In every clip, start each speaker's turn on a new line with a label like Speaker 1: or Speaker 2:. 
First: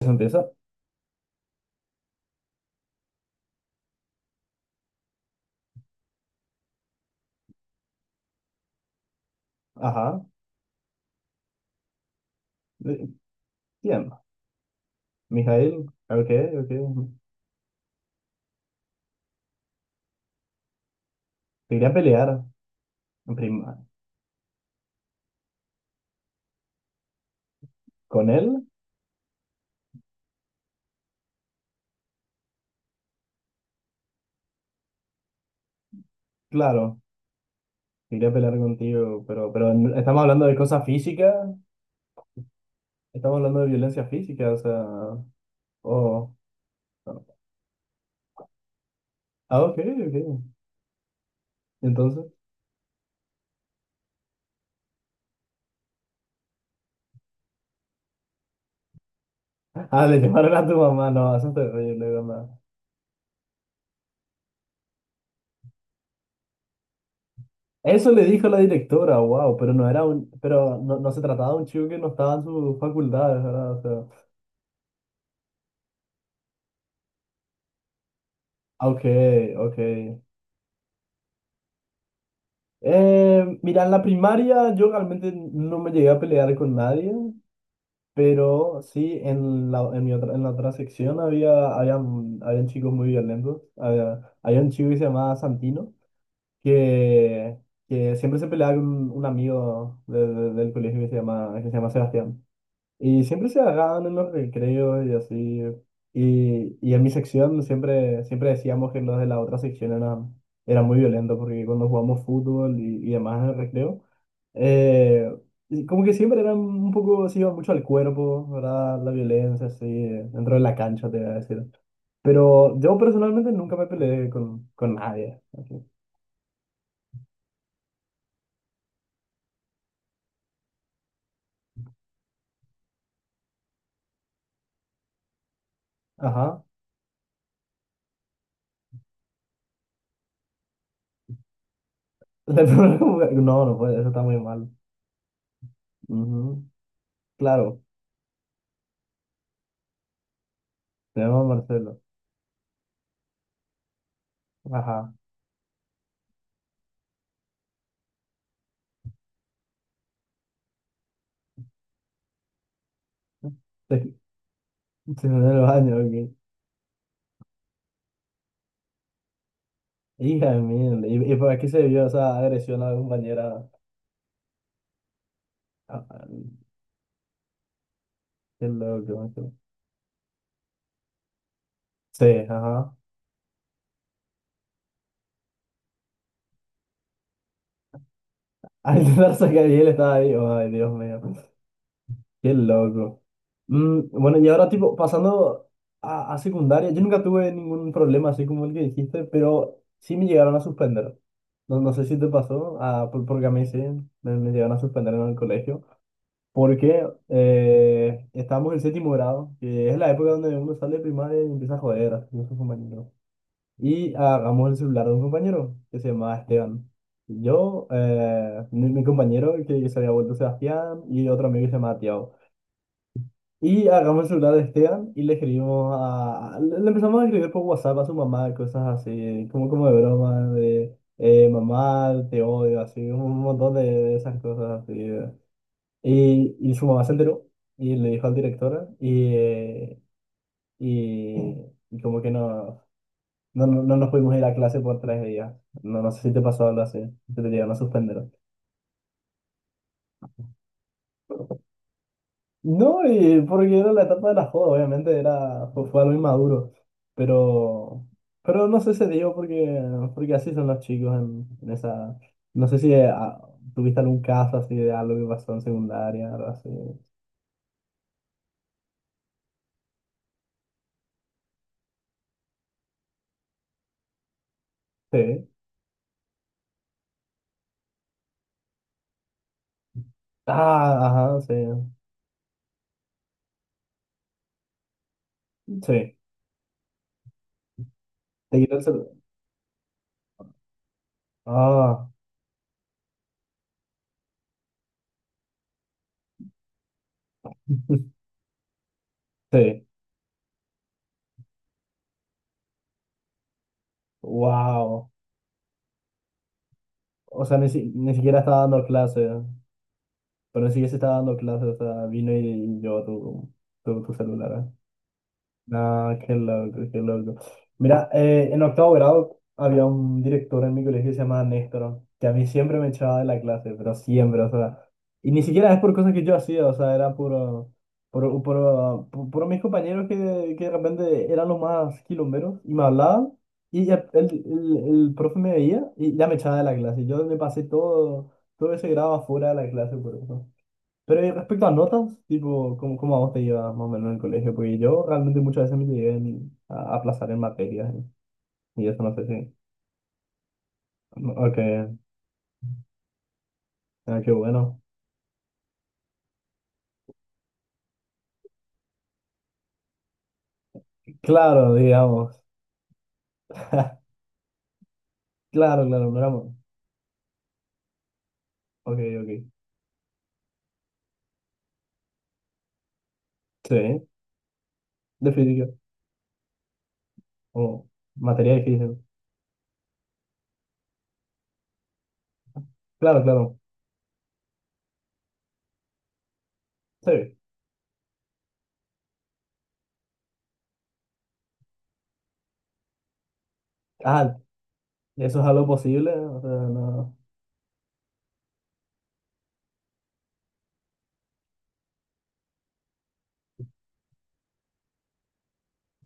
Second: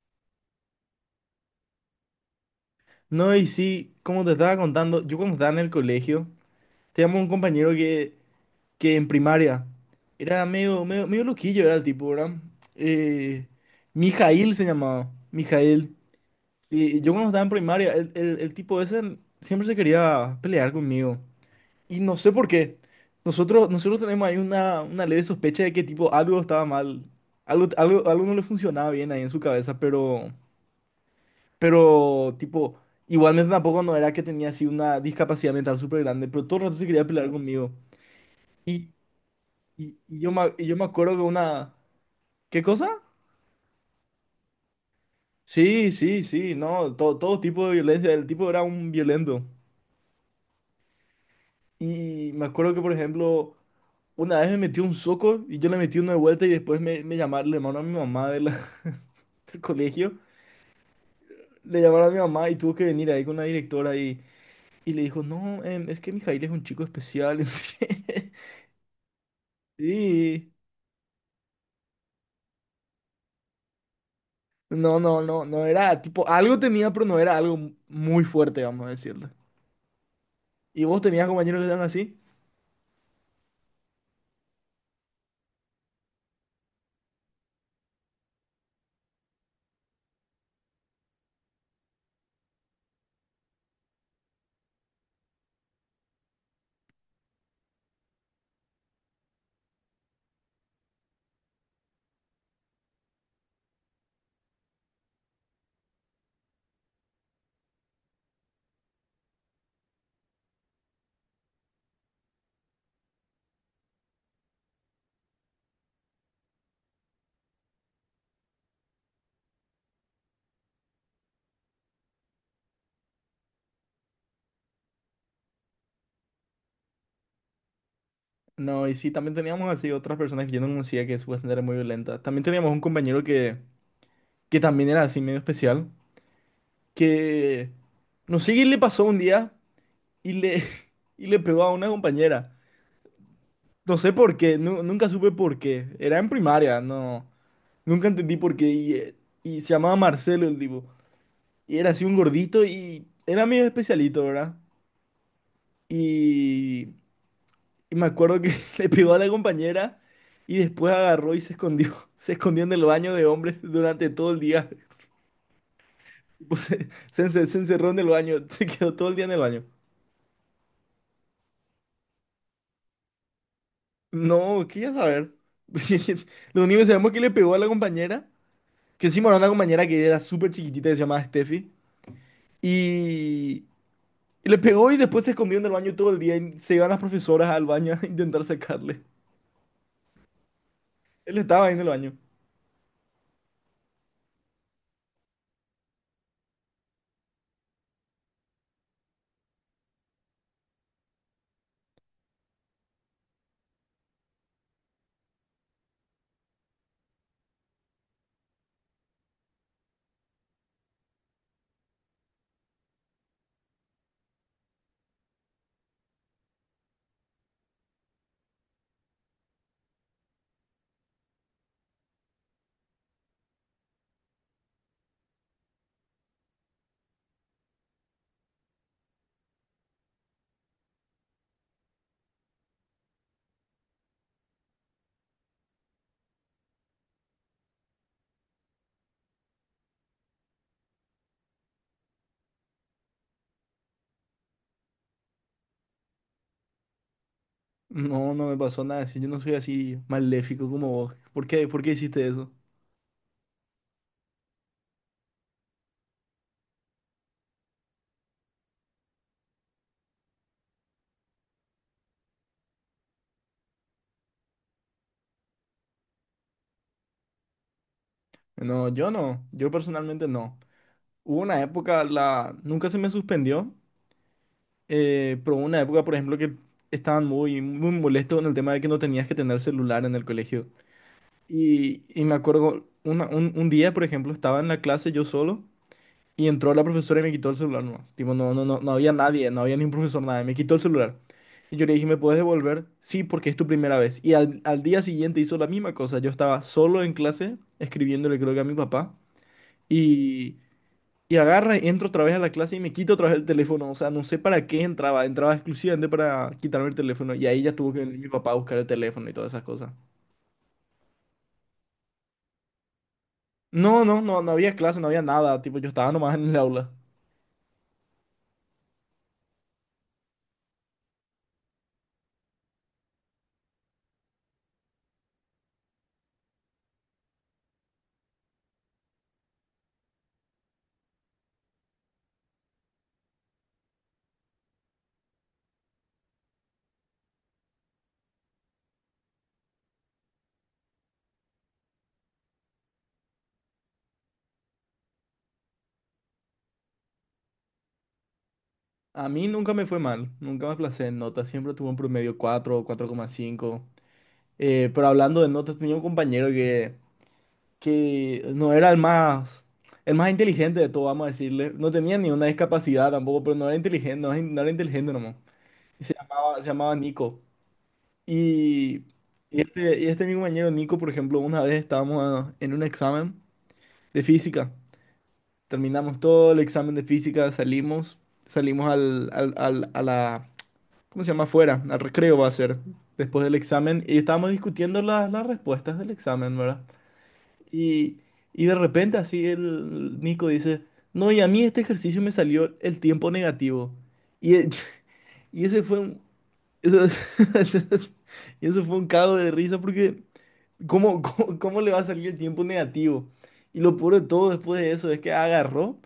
Speaker 1: Se empieza.
Speaker 2: No, y sí, como te estaba contando, yo cuando estaba en el colegio, teníamos un compañero que en primaria
Speaker 1: Ajá.
Speaker 2: era medio loquillo, era el tipo, ¿verdad?
Speaker 1: Eh,
Speaker 2: Eh,
Speaker 1: Bien.
Speaker 2: Mijail se llamaba,
Speaker 1: Mijail.
Speaker 2: Mijail.
Speaker 1: Ok, ok.
Speaker 2: Y yo cuando estaba en primaria, el tipo ese siempre se quería pelear conmigo.
Speaker 1: Te iría a
Speaker 2: Y no sé
Speaker 1: pelear.
Speaker 2: por qué.
Speaker 1: en prim-
Speaker 2: Nosotros tenemos ahí una leve sospecha de que tipo algo estaba mal, algo
Speaker 1: ¿Con
Speaker 2: no le
Speaker 1: él?
Speaker 2: funcionaba bien ahí en su cabeza, pero... Pero, tipo, igualmente tampoco no era que tenía así una discapacidad mental súper grande, pero todo el rato se
Speaker 1: Claro.
Speaker 2: quería pelear conmigo.
Speaker 1: Te iría a pelear
Speaker 2: Y,
Speaker 1: contigo. Pero estamos hablando de
Speaker 2: y yo me
Speaker 1: cosas
Speaker 2: acuerdo que
Speaker 1: físicas.
Speaker 2: una... ¿Qué cosa?
Speaker 1: Estamos hablando de violencia física. O sea.
Speaker 2: Sí, sí,
Speaker 1: Oh.
Speaker 2: sí, no, todo,
Speaker 1: Bueno.
Speaker 2: todo tipo de violencia, el tipo era un violento.
Speaker 1: Ok, ok. Entonces.
Speaker 2: Y me acuerdo que, por ejemplo, una vez me metió un soco y yo le metí uno de vuelta y después me llamaron, le llamaron a mi mamá de la- del
Speaker 1: Ah, le
Speaker 2: colegio,
Speaker 1: llamaron a tu mamá. No, eso es
Speaker 2: le
Speaker 1: terrible,
Speaker 2: llamaron a mi
Speaker 1: mamá.
Speaker 2: mamá y tuvo que venir ahí con la directora y le dijo, no, es que Mijail es un chico especial.
Speaker 1: Eso le dijo la directora. Wow. Pero no era un.
Speaker 2: Sí.
Speaker 1: Pero no, no se trataba de un chico que no estaba en sus facultades, ¿verdad? O sea.
Speaker 2: No, no, no, no era tipo, algo tenía, pero no era algo muy fuerte, vamos a
Speaker 1: Ok,
Speaker 2: decirle.
Speaker 1: ok.
Speaker 2: ¿Y vos tenías compañeros que eran así?
Speaker 1: Mira, en la primaria yo realmente no me llegué a pelear con nadie, pero sí en la otra sección habían chicos muy violentos. Había un chico que se llamaba Santino, que, que siempre se peleaba con un amigo del colegio que se llama Sebastián. Y siempre se agarraban en los recreos y así. Y en mi sección siempre decíamos que los de la otra sección eran muy violentos porque cuando jugamos fútbol y demás en el recreo, eh, y como que siempre eran un poco, se iba mucho al cuerpo, ¿verdad? La violencia, así, dentro de la cancha, te voy a decir. Pero yo personalmente nunca me peleé con nadie, así.
Speaker 2: No, y sí, también teníamos así otras personas que yo no conocía que supuestamente eran muy violentas. También teníamos un compañero que también era así medio especial,
Speaker 1: Ajá.
Speaker 2: que no sé qué le pasó un día y le, y le pegó a una compañera.
Speaker 1: No, no puede,
Speaker 2: No
Speaker 1: eso
Speaker 2: sé
Speaker 1: está
Speaker 2: por
Speaker 1: muy
Speaker 2: qué,
Speaker 1: mal.
Speaker 2: nunca supe por qué. Era en
Speaker 1: Ujú.
Speaker 2: primaria, no,
Speaker 1: Claro,
Speaker 2: nunca entendí por qué. Y se llamaba Marcelo el tipo.
Speaker 1: tenemos a
Speaker 2: Y era
Speaker 1: Marcelo.
Speaker 2: así un gordito y era medio especialito, ¿verdad?
Speaker 1: Ajá.
Speaker 2: Y, y me acuerdo que le pegó a la compañera y después agarró y se escondió. Se escondió en el baño de hombres durante
Speaker 1: Se,
Speaker 2: todo el día.
Speaker 1: se fue en los años, ok.
Speaker 2: Tipo, se encerró en el baño, se quedó todo el día en el baño.
Speaker 1: Hija de mierda. ¿Y por aquí se vio esa agresión a la compañera?
Speaker 2: No, quería saber.
Speaker 1: Ah, ah,
Speaker 2: Lo único que sabemos es que le pegó a la compañera,
Speaker 1: qué
Speaker 2: que
Speaker 1: loco,
Speaker 2: encima era una
Speaker 1: macho.
Speaker 2: compañera que era súper chiquitita, que se llamaba Steffi.
Speaker 1: Sí, ajá.
Speaker 2: Y, y le pegó y después se escondió en el baño todo el día. Y se iban las profesoras al baño a intentar
Speaker 1: Al
Speaker 2: sacarle.
Speaker 1: intentar sacar y él estaba ahí. Ay, Dios mío.
Speaker 2: Él estaba ahí en el baño.
Speaker 1: Qué loco. Bueno, y ahora, tipo, pasando a secundaria, yo nunca tuve ningún problema así como el que dijiste, pero sí me llegaron a suspender. No, no sé si te pasó, porque a mí sí, me llegaron a suspender en el colegio. Porque estamos en séptimo grado, que es la época donde uno sale de primaria y empieza a joder a sus compañeros. Y agarramos el celular de un compañero que se llamaba Esteban. Yo, mi compañero que se había vuelto Sebastián y otro amigo que se llamaba Tiago. Y agarramos el celular de Esteban y le escribimos. Le empezamos a escribir por WhatsApp a su mamá, cosas así, como de broma, de mamá, te odio, así, un montón de esas cosas así. Y su mamá se enteró y le dijo al director y, y como que no nos pudimos ir a clase por 3 días. No, no sé si te pasó algo así, si te llegaron a suspender.
Speaker 2: No, no me pasó nada. Si yo no soy así maléfico como vos. ¿Por qué? ¿Por qué hiciste eso?
Speaker 1: No, y porque era la etapa de la joda, obviamente fue algo inmaduro, pero, pero no sé, se dio porque así son los chicos en esa. No sé si tuviste algún caso así de algo que pasó en secundaria, algo así.
Speaker 2: No, yo no. Yo personalmente no. Hubo una época, la... nunca se me suspendió,
Speaker 1: Sí.
Speaker 2: pero hubo una época, por ejemplo, que estaban muy molestos con el tema de que no tenías que tener celular en el colegio.
Speaker 1: Ah, ajá, sí.
Speaker 2: Y me acuerdo, un día, por ejemplo, estaba en la clase yo solo.
Speaker 1: Sí.
Speaker 2: Y entró la profesora y me quitó el celular nomás. Tipo, no,
Speaker 1: Te
Speaker 2: no,
Speaker 1: quitó
Speaker 2: no,
Speaker 1: el
Speaker 2: no había
Speaker 1: celular.
Speaker 2: nadie, no había ni un profesor, nadie. Me quitó el celular. Y yo le dije,
Speaker 1: Ah,
Speaker 2: ¿me puedes devolver? Sí, porque es tu primera vez. Y al día siguiente hizo la misma cosa. Yo estaba solo en clase, escribiéndole creo que a mi papá.
Speaker 1: sí.
Speaker 2: Y, y agarra, entro otra vez a la clase y me quito otra vez el teléfono. O sea, no sé para qué
Speaker 1: Wow.
Speaker 2: entraba. Entraba exclusivamente para quitarme el teléfono.
Speaker 1: O
Speaker 2: Y
Speaker 1: sea,
Speaker 2: ahí ya tuvo que
Speaker 1: ni
Speaker 2: venir mi
Speaker 1: siquiera
Speaker 2: papá a
Speaker 1: estaba
Speaker 2: buscar
Speaker 1: dando
Speaker 2: el
Speaker 1: clase,
Speaker 2: teléfono y todas esas cosas.
Speaker 1: pero ni siquiera se estaba dando clase, o sea, vino y llevó tu, tu,
Speaker 2: No,
Speaker 1: tu
Speaker 2: no, no, no
Speaker 1: celular.
Speaker 2: había clase, no había nada. Tipo, yo estaba
Speaker 1: Ah, qué
Speaker 2: nomás en el
Speaker 1: loco,
Speaker 2: aula.
Speaker 1: qué loco. Mira, en octavo grado había un director en mi colegio que se llamaba Néstor, que a mí siempre me echaba de la clase, pero siempre, o sea, y ni siquiera es por cosas que yo hacía, o sea, era por mis compañeros que de repente eran los más quilomberos y me hablaban, y ya el profe me veía y ya me echaba de la clase. Yo me pasé todo ese grado afuera de la clase por eso. Pero respecto a notas, tipo, ¿Cómo a vos te llevas más o menos en el colegio? Porque yo realmente muchas veces me llegué a aplazar en materias, ¿eh? Y eso no sé
Speaker 2: A mí
Speaker 1: si...
Speaker 2: nunca me fue mal, nunca me aplacé en
Speaker 1: No,
Speaker 2: notas, siempre tuve
Speaker 1: ok,
Speaker 2: un promedio 4 o 4,5.
Speaker 1: qué bueno.
Speaker 2: Pero hablando de notas, tenía un compañero que no era el más inteligente de todo, vamos a decirle.
Speaker 1: Claro,
Speaker 2: No tenía ni
Speaker 1: digamos.
Speaker 2: una discapacidad tampoco, pero no era inteligente, no, no era inteligente nomás.
Speaker 1: Claro,
Speaker 2: Y
Speaker 1: claro, no éramos.
Speaker 2: se llamaba Nico.
Speaker 1: Ok,
Speaker 2: Y,
Speaker 1: ok.
Speaker 2: y este mi compañero Nico, por ejemplo, una vez estábamos en un examen
Speaker 1: Sí,
Speaker 2: de física.
Speaker 1: definitivo.
Speaker 2: Terminamos todo el examen de física,
Speaker 1: O
Speaker 2: salimos,
Speaker 1: materia
Speaker 2: salimos
Speaker 1: difícil.
Speaker 2: a la ¿cómo se llama? Fuera, al recreo va a ser,
Speaker 1: Claro,
Speaker 2: después del
Speaker 1: claro.
Speaker 2: examen, y estábamos discutiendo las respuestas del examen, ¿verdad?
Speaker 1: Sí.
Speaker 2: Y, y de repente así el Nico dice, no, y a mí este ejercicio me salió el tiempo negativo.
Speaker 1: Ah,
Speaker 2: Y, e-
Speaker 1: eso es
Speaker 2: y
Speaker 1: algo
Speaker 2: ese fue
Speaker 1: posible.
Speaker 2: un...
Speaker 1: O sea,
Speaker 2: Eso,
Speaker 1: no.
Speaker 2: es- y eso fue un cago de risa porque ¿cómo, cómo, cómo le va a salir el tiempo negativo? Y lo peor de todo después de eso es que agarró.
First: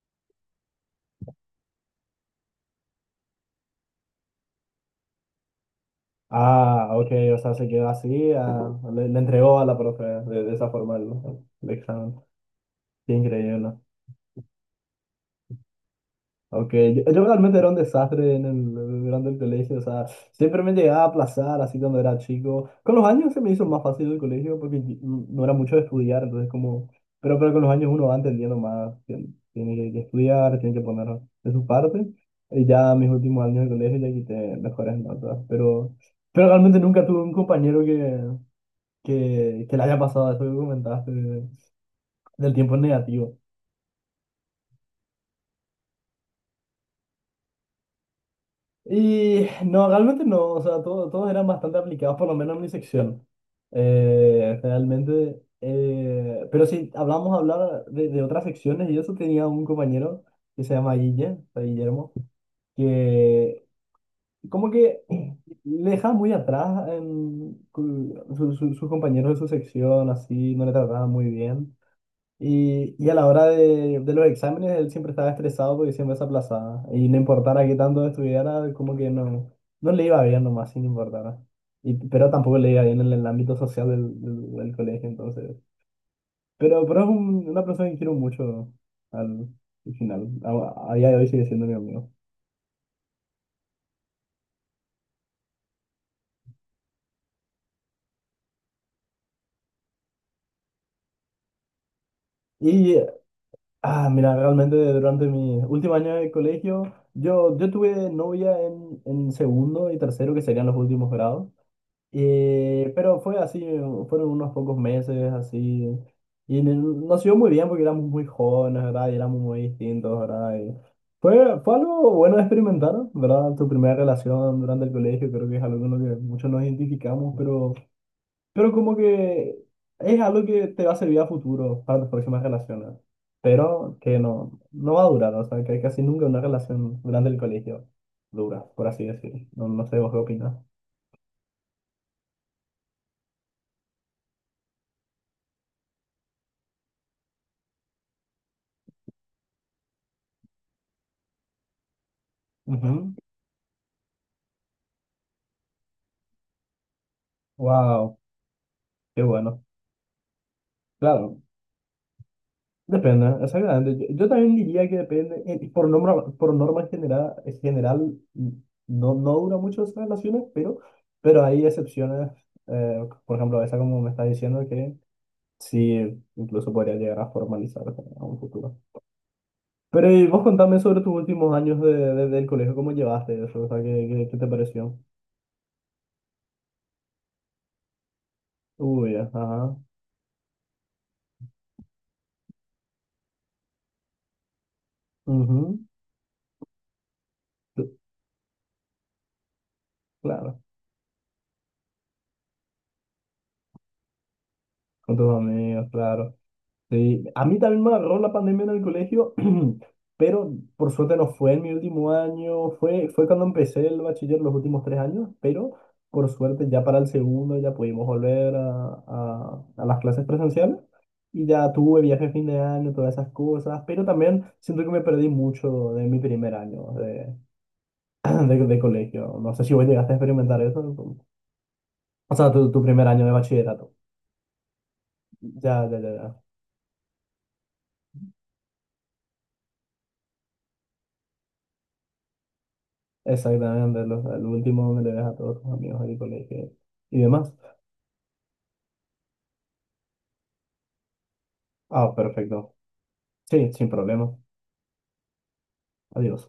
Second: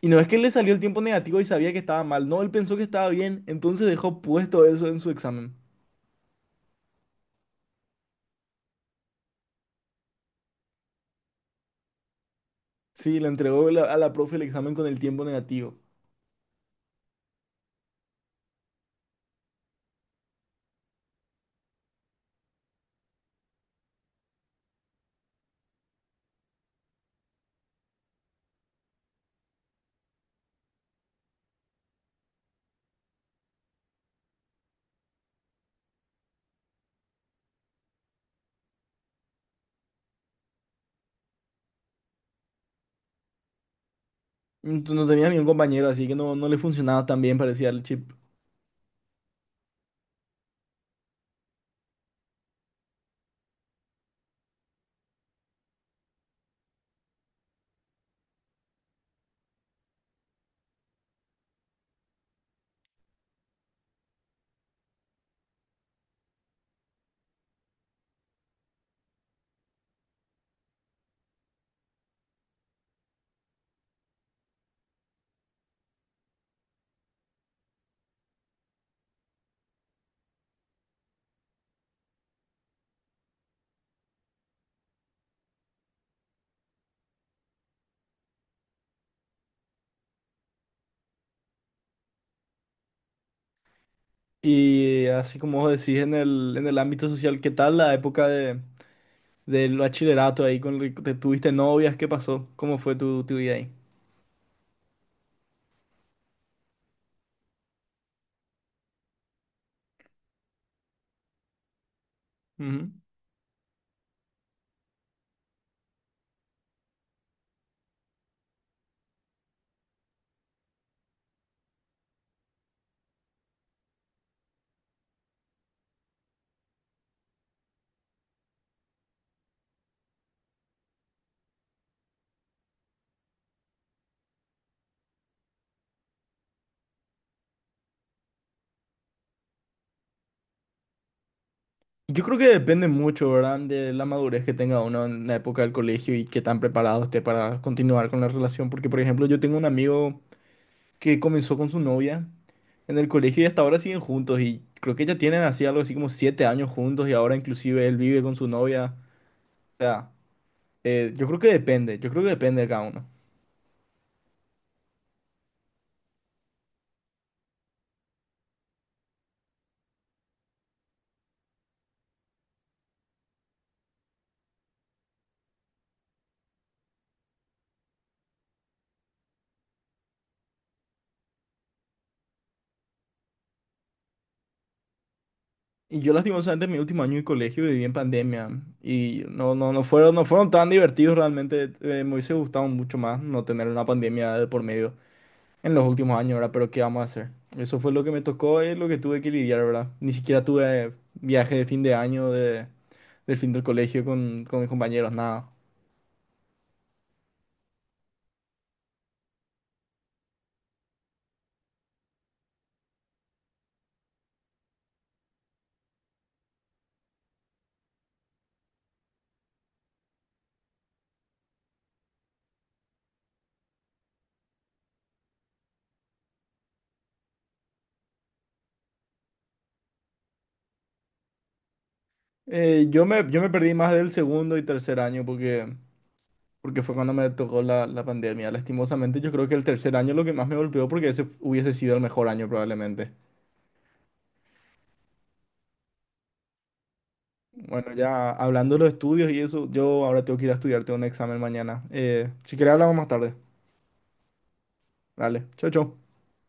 Speaker 2: Y no es que le salió el tiempo negativo y sabía que estaba mal, no, él pensó que estaba bien, entonces dejó puesto eso en su examen.
Speaker 1: Ah, ok, o sea, se quedó así. Le entregó a la profe de esa forma el examen. Qué
Speaker 2: Sí, le entregó
Speaker 1: increíble.
Speaker 2: a la profe el examen con el tiempo negativo.
Speaker 1: Ok, yo realmente era un desastre durante el colegio, o sea, siempre me llegaba a aplazar así cuando era chico. Con los años se me hizo más fácil el colegio porque no era mucho de estudiar, entonces como, pero con los años uno va entendiendo más, que tiene que estudiar, tiene que poner de su parte, y ya mis últimos años de colegio ya quité mejores notas, pero realmente nunca tuve un compañero que le haya pasado eso que comentaste, del tiempo negativo.
Speaker 2: Entonces, no tenía ningún compañero, así que no, no le funcionaba tan bien, parecía el chip.
Speaker 1: Y no, realmente no, o sea, todos eran bastante aplicados, por lo menos en mi sección. Realmente, pero si hablamos hablar de otras secciones, y eso tenía un compañero que se llama Guille, o sea, Guillermo, que como que le deja muy atrás en sus compañeros de su sección, así, no le trataba muy bien. Y a la hora de los exámenes, él siempre estaba estresado porque siempre se aplazaba. Y no importara qué tanto estudiara, como que no, no le iba bien nomás, sin importar. Pero tampoco le iba bien en el ámbito social del colegio, entonces. Pero es una persona que quiero mucho al, al final. A día de hoy sigue siendo mi amigo.
Speaker 2: Y así como vos decís en en el ámbito social, ¿qué tal la época de, del bachillerato ahí con el que te tuviste novias? ¿Qué pasó? ¿Cómo fue
Speaker 1: Y,
Speaker 2: tu, tu vida ahí?
Speaker 1: Mira, realmente durante mi último año de colegio, yo tuve novia en segundo y tercero, que serían los últimos grados.
Speaker 2: Ujú.
Speaker 1: Pero fue así, fueron unos pocos meses así. Y nos iba muy bien porque éramos muy jóvenes, ¿verdad? Y éramos muy distintos, ¿verdad? Y fue, fue, algo bueno de experimentar, ¿verdad? Tu primera relación durante el colegio, creo que es algo con lo que muchos nos identificamos, pero como que es algo que te va a servir a futuro para tus próximas relaciones. Pero que no, no va a durar, o sea, que casi nunca una relación durante el colegio dura, por así decirlo. No, no sé vos qué opinas.
Speaker 2: Yo creo que depende mucho, ¿verdad? De la madurez que tenga uno en la época del colegio y qué tan preparado esté para continuar con la relación. Porque, por ejemplo, yo tengo un amigo que comenzó con su novia en el colegio y hasta ahora siguen juntos y creo que ya tienen así algo así como 7 años juntos y ahora inclusive él
Speaker 1: Wow.
Speaker 2: vive con su novia.
Speaker 1: Qué bueno.
Speaker 2: O sea, yo creo
Speaker 1: Claro,
Speaker 2: que depende, yo creo que depende de cada uno.
Speaker 1: depende, exactamente. Yo también diría que depende, por norma general, general mm, no, no dura mucho esas relaciones, pero hay excepciones, eh, por ejemplo, esa como me está diciendo que sí, incluso podría llegar a formalizar a un futuro. Pero y vos contame sobre tus últimos años del colegio, ¿cómo llevaste eso? O sea, ¿Qué te pareció?
Speaker 2: Y yo lastimosamente en mi último año de colegio viví en pandemia
Speaker 1: Uy,
Speaker 2: y no, no,
Speaker 1: ajá.
Speaker 2: no fueron, no fueron tan divertidos realmente. Me hubiese gustado mucho más no tener una pandemia de por medio en
Speaker 1: Ujú,
Speaker 2: los últimos años, ¿verdad? Pero ¿qué vamos a hacer? Eso fue lo que me tocó y lo que tuve que lidiar, ¿verdad? Ni siquiera
Speaker 1: claro,
Speaker 2: tuve viaje de fin de año, de, del fin del colegio con mis compañeros,
Speaker 1: con tus
Speaker 2: nada.
Speaker 1: amigos, claro. Sí, a mí también me agarró la pandemia en el colegio, pero por suerte no fue en mi último año, fue, fue, cuando empecé el bachiller los últimos 3 años, pero por suerte ya para el segundo ya pudimos volver a las clases presenciales y ya tuve viaje de fin de año, todas esas cosas, pero también siento que me perdí mucho de mi primer año de, de colegio. No sé si vos llegaste a experimentar eso, o sea, tu primer año de
Speaker 2: Yo me perdí más
Speaker 1: bachillerato.
Speaker 2: del segundo y tercer año porque,
Speaker 1: Ya, ya, ya.
Speaker 2: porque fue cuando me tocó la, la pandemia. Lastimosamente, yo creo que el tercer año lo que más me golpeó porque ese hubiese sido el mejor año probablemente.
Speaker 1: Exactamente, los, al último me le ves a todos tus amigos ahí, colegio y demás.
Speaker 2: Bueno, ya hablando de los estudios y eso, yo ahora tengo que ir a estudiar, tengo un examen mañana.
Speaker 1: Ah,
Speaker 2: Si querés
Speaker 1: perfecto.
Speaker 2: hablamos más tarde.
Speaker 1: Sí, sin problema.
Speaker 2: Dale, chau, chau.
Speaker 1: Adiós.